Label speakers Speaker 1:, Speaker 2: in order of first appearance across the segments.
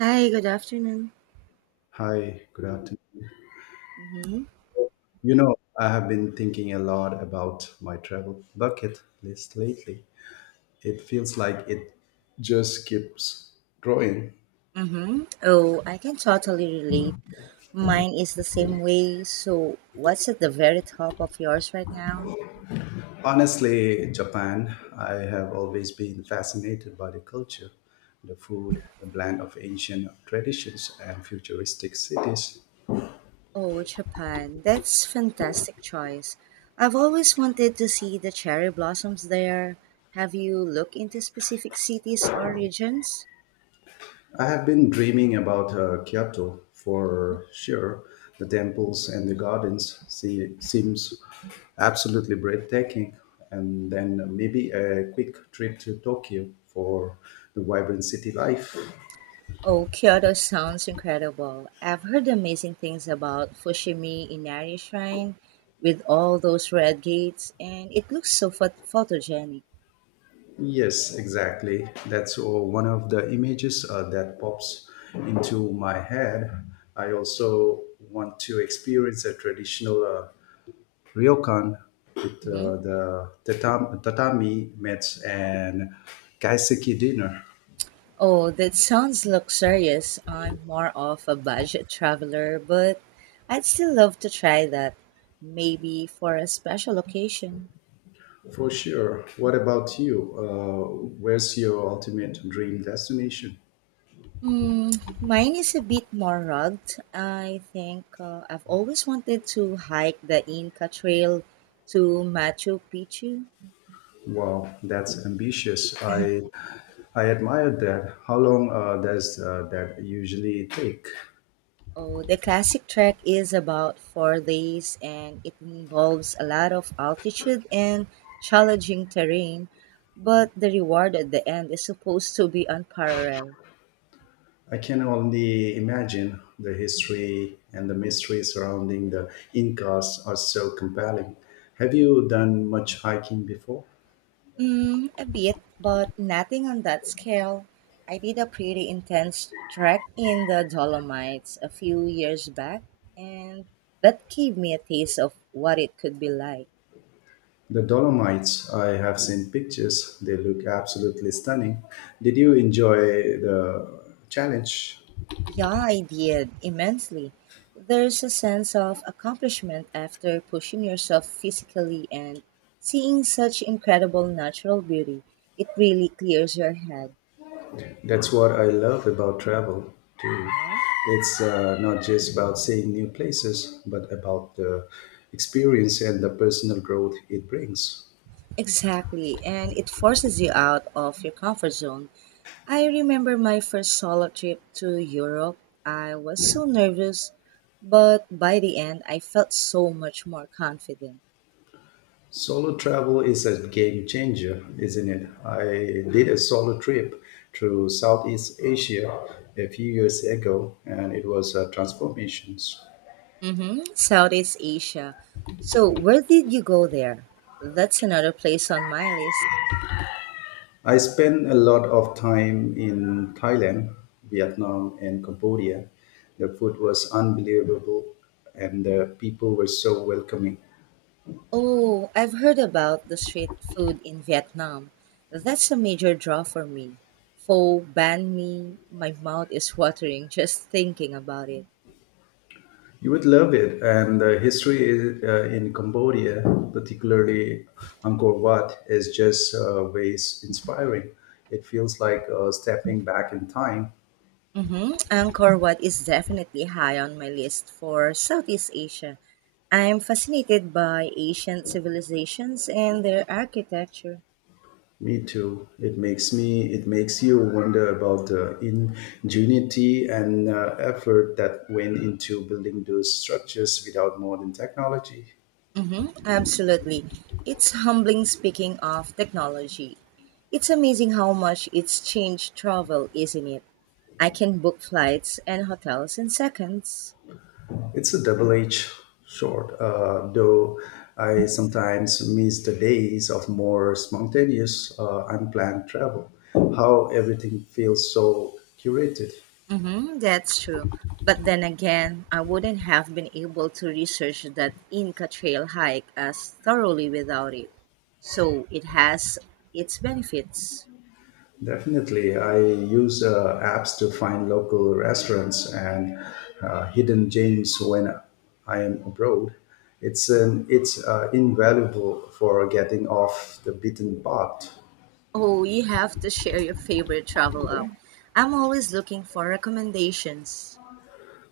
Speaker 1: Hi, good afternoon.
Speaker 2: Hi, good afternoon.
Speaker 1: Mm-hmm.
Speaker 2: You know, I have been thinking a lot about my travel bucket list lately. It feels like it just keeps growing.
Speaker 1: Mm-hmm. Oh, I can totally relate. Mine is the same way. So, what's at the very top of yours right now?
Speaker 2: Honestly, Japan. I have always been fascinated by the culture, the food, the blend of ancient traditions and futuristic cities.
Speaker 1: Oh, Japan. That's fantastic choice. I've always wanted to see the cherry blossoms there. Have you looked into specific cities or regions?
Speaker 2: I have been dreaming about Kyoto for sure. The temples and the gardens seems absolutely breathtaking. And then maybe a quick trip to Tokyo for the vibrant city life.
Speaker 1: Oh, Kyoto sounds incredible. I've heard amazing things about Fushimi Inari Shrine with all those red gates, and it looks so photogenic.
Speaker 2: Yes, exactly. That's one of the images that pops into my head. I also want to experience a traditional Ryokan with
Speaker 1: hmm
Speaker 2: the tatami mats and kaiseki dinner.
Speaker 1: Oh, that sounds luxurious. I'm more of a budget traveler, but I'd still love to try that. Maybe for a special occasion.
Speaker 2: For sure. What about you? Where's your ultimate dream destination?
Speaker 1: Hmm, mine is a bit more rugged. I think I've always wanted to hike the Inca Trail to Machu Picchu.
Speaker 2: Wow, that's ambitious. I admire that. How long does that usually take?
Speaker 1: Oh, the classic trek is about 4 days and it involves a lot of altitude and challenging terrain, but the reward at the end is supposed to be unparalleled.
Speaker 2: I can only imagine the history and the mystery surrounding the Incas are so compelling. Have you done much hiking before?
Speaker 1: Mm, a bit, but nothing on that scale. I did a pretty intense trek in the Dolomites a few years back, and that gave me a taste of what it could be like.
Speaker 2: The Dolomites, I have seen pictures. They look absolutely stunning. Did you enjoy the challenge?
Speaker 1: Yeah, I did immensely. There's a sense of accomplishment after pushing yourself physically and seeing such incredible natural beauty. It really clears your head.
Speaker 2: That's what I love about travel too.
Speaker 1: Uh-huh.
Speaker 2: It's not just about seeing new places, but about the experience and the personal growth it brings.
Speaker 1: Exactly, and it forces you out of your comfort zone. I remember my first solo trip to Europe. I was so nervous, but by the end, I felt so much more confident.
Speaker 2: Solo travel is a game changer, isn't it? I did a solo trip through Southeast Asia a few years ago, and it was a transformation.
Speaker 1: Mm-hmm. Southeast Asia. So, where did you go there? That's another place on my list.
Speaker 2: I spent a lot of time in Thailand, Vietnam, and Cambodia. The food was unbelievable, and the people were so welcoming.
Speaker 1: Oh, I've heard about the street food in Vietnam. That's a major draw for me. Pho, banh mi, my mouth is watering just thinking about it.
Speaker 2: You would love it, and the history is, in Cambodia, particularly Angkor Wat, is just ways inspiring. It feels like stepping back in time.
Speaker 1: Mm-hmm. Angkor Wat is definitely high on my list for Southeast Asia. I'm fascinated by ancient civilizations and their architecture.
Speaker 2: Me too. It makes you wonder about the ingenuity and effort that went into building those structures without modern technology.
Speaker 1: Absolutely. It's humbling speaking of technology. It's amazing how much it's changed travel, isn't it? I can book flights and hotels in seconds.
Speaker 2: It's a double-edged sword, though I sometimes miss the days of more spontaneous, unplanned travel. How everything feels so curated.
Speaker 1: Mm-hmm, that's true. But then again, I wouldn't have been able to research that Inca Trail hike as thoroughly without it. So it has its benefits.
Speaker 2: Definitely, I use apps to find local restaurants and hidden gems when I am abroad. It's invaluable for getting off the beaten path.
Speaker 1: Oh, you have to share your favorite travel app. I'm always looking for recommendations.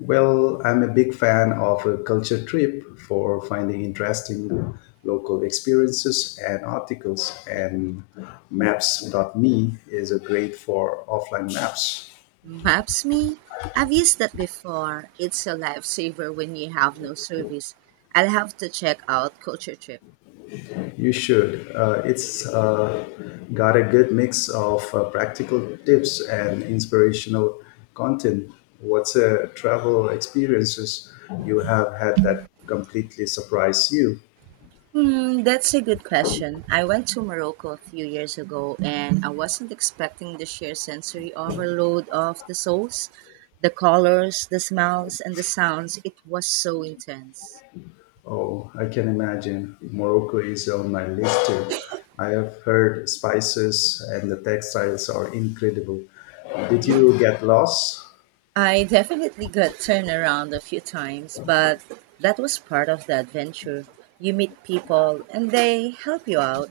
Speaker 2: Well, I'm a big fan of a culture trip for finding interesting local experiences and articles, and maps.me is a great for offline maps.
Speaker 1: Maps me? I've used that before. It's a lifesaver when you have no service. I'll have to check out Culture Trip.
Speaker 2: You should. It's got a good mix of practical tips and inspirational content. What's a travel experiences you have had that completely surprised you?
Speaker 1: Hmm, that's a good question. I went to Morocco a few years ago and I wasn't expecting the sheer sensory overload of the souls, the colors, the smells, and the sounds. It was so intense.
Speaker 2: Oh, I can imagine. Morocco is on my list too. I have heard spices and the textiles are incredible. Did you get lost?
Speaker 1: I definitely got turned around a few times, but that was part of the adventure. You meet people and they help you out.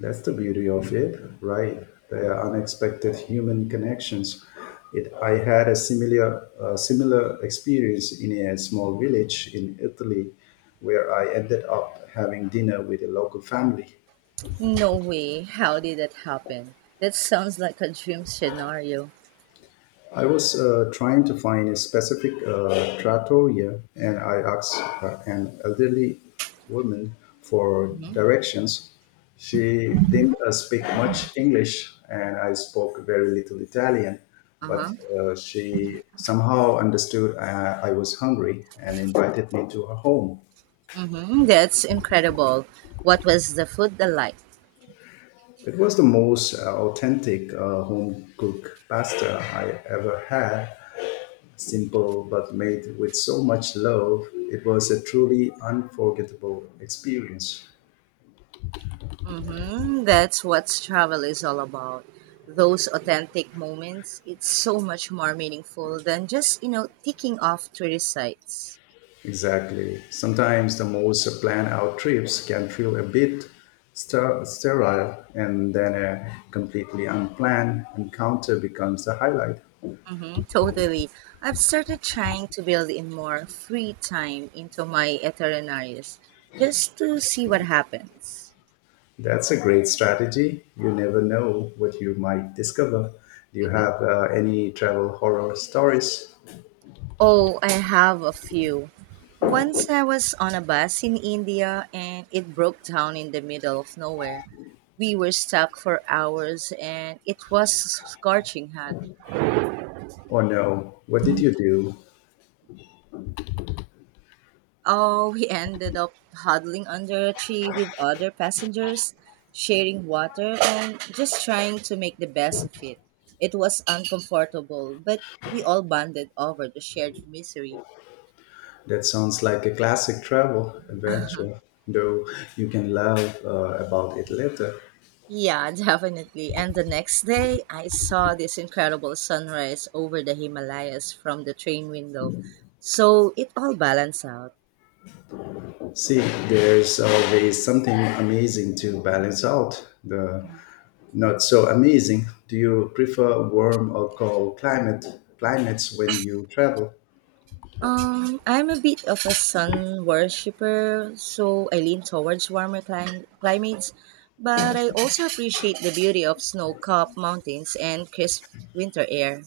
Speaker 2: That's the beauty of it, right? The unexpected human connections. I had a similar experience in a small village in Italy where I ended up having dinner with a local family.
Speaker 1: No way. How did that happen? That sounds like a dream scenario.
Speaker 2: I was trying to find a specific trattoria, and I asked an elderly woman for
Speaker 1: Mm-hmm.
Speaker 2: directions. She didn't speak much English, and I spoke very little Italian, but
Speaker 1: Uh-huh.
Speaker 2: she somehow understood I was hungry and invited me to her home.
Speaker 1: Mm-hmm. That's incredible. What was the food like?
Speaker 2: It was the most authentic home cooked pasta I ever had. Simple but made with so much love, it was a truly unforgettable experience.
Speaker 1: Mm-hmm. That's what travel is all about. Those authentic moments. It's so much more meaningful than just, ticking off tourist sites.
Speaker 2: Exactly. Sometimes the most planned out trips can feel a bit sterile, and then a completely unplanned encounter becomes the highlight.
Speaker 1: Mm-hmm. Totally. I've started trying to build in more free time into my itineraries just to see what happens.
Speaker 2: That's a great strategy. You never know what you might discover. Do you have any travel horror stories?
Speaker 1: Oh, I have a few. Once I was on a bus in India and it broke down in the middle of nowhere. We were stuck for hours and it was scorching hot.
Speaker 2: Or no? What did you do?
Speaker 1: Oh, we ended up huddling under a tree with other passengers, sharing water and just trying to make the best of it. It was uncomfortable, but we all bonded over the shared misery.
Speaker 2: That sounds like a classic travel adventure, though you can laugh about it later.
Speaker 1: Yeah, definitely. And the next day, I saw this incredible sunrise over the Himalayas from the train window. So it all balanced out.
Speaker 2: See, there's always something amazing to balance out the not so amazing. Do you prefer warm or cold climates when you travel?
Speaker 1: I'm a bit of a sun worshiper, so I lean towards warmer climates, but I also appreciate the beauty of snow-capped mountains and crisp winter air.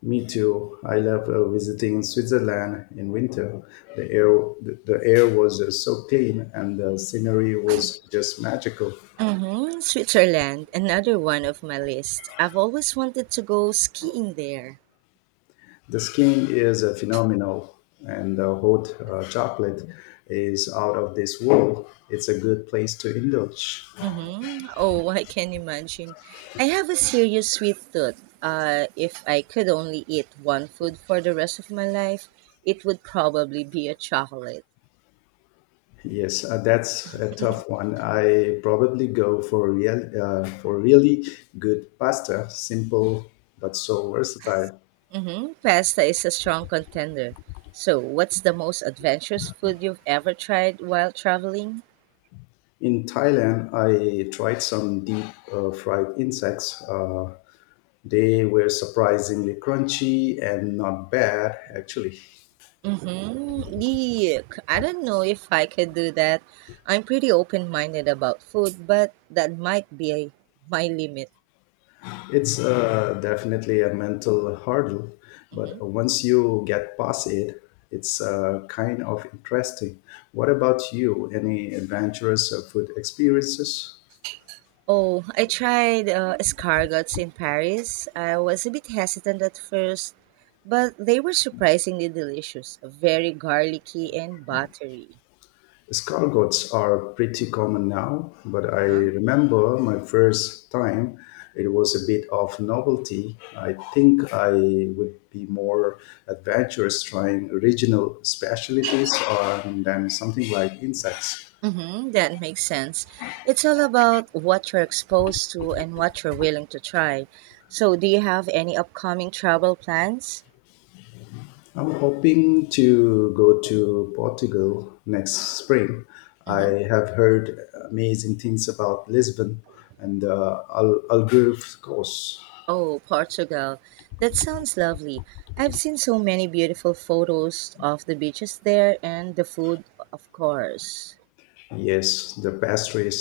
Speaker 2: Me too. I love visiting Switzerland in winter. The air the air was so clean and the scenery was just magical.
Speaker 1: Mm-hmm. Switzerland, another one of my list. I've always wanted to go skiing there.
Speaker 2: The skiing is a phenomenal, and the hot chocolate is out of this world. It's a good place to indulge.
Speaker 1: Mm-hmm. Oh, I can imagine. I have a serious sweet tooth. If I could only eat one food for the rest of my life, it would probably be a chocolate.
Speaker 2: Yes, that's a tough one. I probably go for really good pasta, simple but so versatile.
Speaker 1: Mm-hmm. Pasta is a strong contender. So, what's the most adventurous food you've ever tried while traveling?
Speaker 2: In Thailand, I tried some deep fried insects. They were surprisingly crunchy and not bad, actually.
Speaker 1: Mm-hmm. Yuck. I don't know if I could do that. I'm pretty open minded about food, but that might be my limit.
Speaker 2: It's definitely a mental hurdle, but
Speaker 1: Mhm.
Speaker 2: once you get past it, it's kind of interesting. What about you? Any adventurous food experiences?
Speaker 1: Oh, I tried escargots in Paris. I was a bit hesitant at first, but they were surprisingly delicious, very garlicky and buttery.
Speaker 2: Escargots are pretty common now, but I
Speaker 1: Uh-huh.
Speaker 2: remember my first time, it was a bit of novelty. I think I would be more adventurous trying regional specialties than something like insects.
Speaker 1: Mm-hmm, that makes sense. It's all about what you're exposed to and what you're willing to try. So, do you have any upcoming travel plans?
Speaker 2: I'm hoping to go to Portugal next spring.
Speaker 1: hmm
Speaker 2: I have heard amazing things about Lisbon and the Algarve coast.
Speaker 1: Oh, Portugal. That sounds lovely. I've seen so many beautiful photos of the beaches there and the food, of course.
Speaker 2: Yes, the pastries,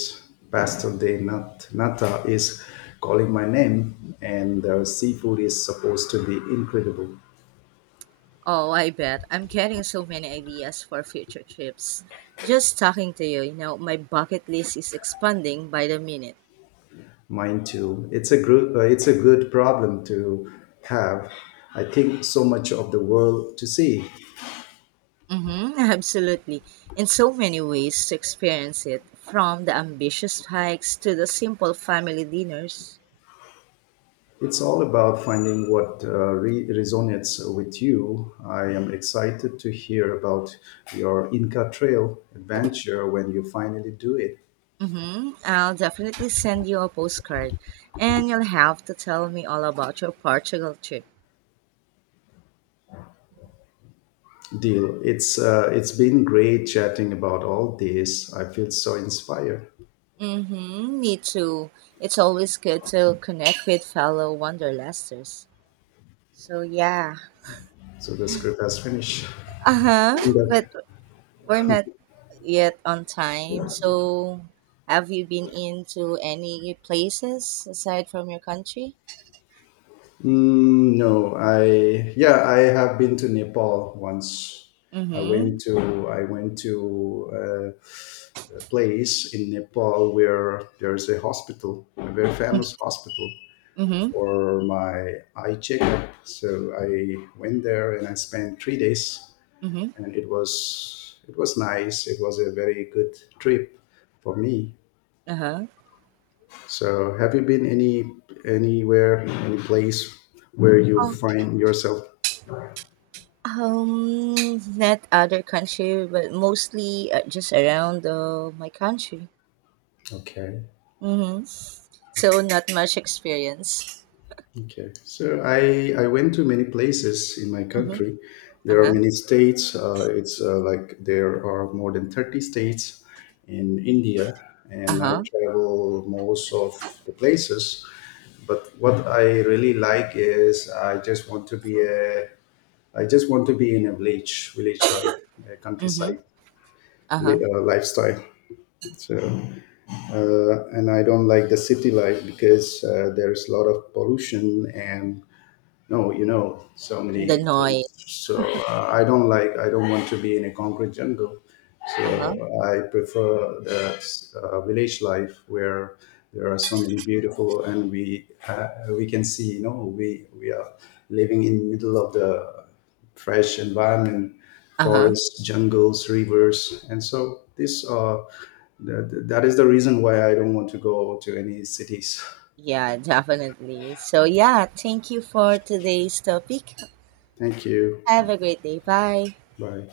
Speaker 2: pastel de nata is calling my name, and the seafood is supposed to be incredible.
Speaker 1: Oh, I bet. I'm getting so many ideas for future trips. Just talking to you, my bucket list is expanding by the minute.
Speaker 2: Mine too. It's a it's a good problem to have. I think so much of the world to see.
Speaker 1: Mm-hmm, absolutely. In so many ways to experience it, from the ambitious hikes to the simple family dinners.
Speaker 2: It's all about finding what resonates with you. I am excited to hear about your Inca Trail adventure when you finally do it.
Speaker 1: Mm-hmm, I'll definitely send you a postcard, and you'll have to tell me all about your Portugal trip.
Speaker 2: Deal. It's been great chatting about all this. I feel so inspired.
Speaker 1: Mm-hmm, me too. It's always good to connect with fellow wanderlusters. So yeah,
Speaker 2: So the script has finished.
Speaker 1: Uh-huh,
Speaker 2: And,
Speaker 1: but we're not yet on time. So, have you been into any places aside from your country?
Speaker 2: mm, no, I yeah, I have been to Nepal once.
Speaker 1: Mm-hmm.
Speaker 2: I went to uh, place in Nepal where there's a hospital, a very famous hospital
Speaker 1: Mm-hmm.
Speaker 2: for my eye checkup. So I went there and I spent 3 days,
Speaker 1: Mm-hmm.
Speaker 2: and it was nice. It was a very good trip for me.
Speaker 1: Uh-huh.
Speaker 2: So have you been anywhere any place where you
Speaker 1: Oh,
Speaker 2: find yourself?
Speaker 1: not other country, but mostly just around my country.
Speaker 2: Okay.
Speaker 1: Mm-hmm. So, not much experience.
Speaker 2: Okay, so I went to many places in my
Speaker 1: Mm-hmm.
Speaker 2: country. There are
Speaker 1: Uh-huh.
Speaker 2: many states. It's like there are more than 30 states in India, and I
Speaker 1: Uh-huh.
Speaker 2: travel most of the places. But what I really like is I just want to be in a village, village life, a
Speaker 1: Mm-hmm.
Speaker 2: countryside
Speaker 1: Uh-huh.
Speaker 2: lifestyle. So, and I don't like the city life because there's a lot of pollution and no, you know, so
Speaker 1: And the
Speaker 2: many
Speaker 1: noise.
Speaker 2: things. So I don't want to be in a concrete jungle.
Speaker 1: Uh-huh.
Speaker 2: So I prefer the village life where there are so many beautiful and we can see, you know, we are living in middle of the fresh environment,
Speaker 1: Uh-huh.
Speaker 2: forests, jungles, rivers, and so that is the reason why I don't want to go to any cities.
Speaker 1: Yeah, definitely. So, yeah, thank you for today's topic.
Speaker 2: Thank you.
Speaker 1: Have a great day. Bye.
Speaker 2: Bye.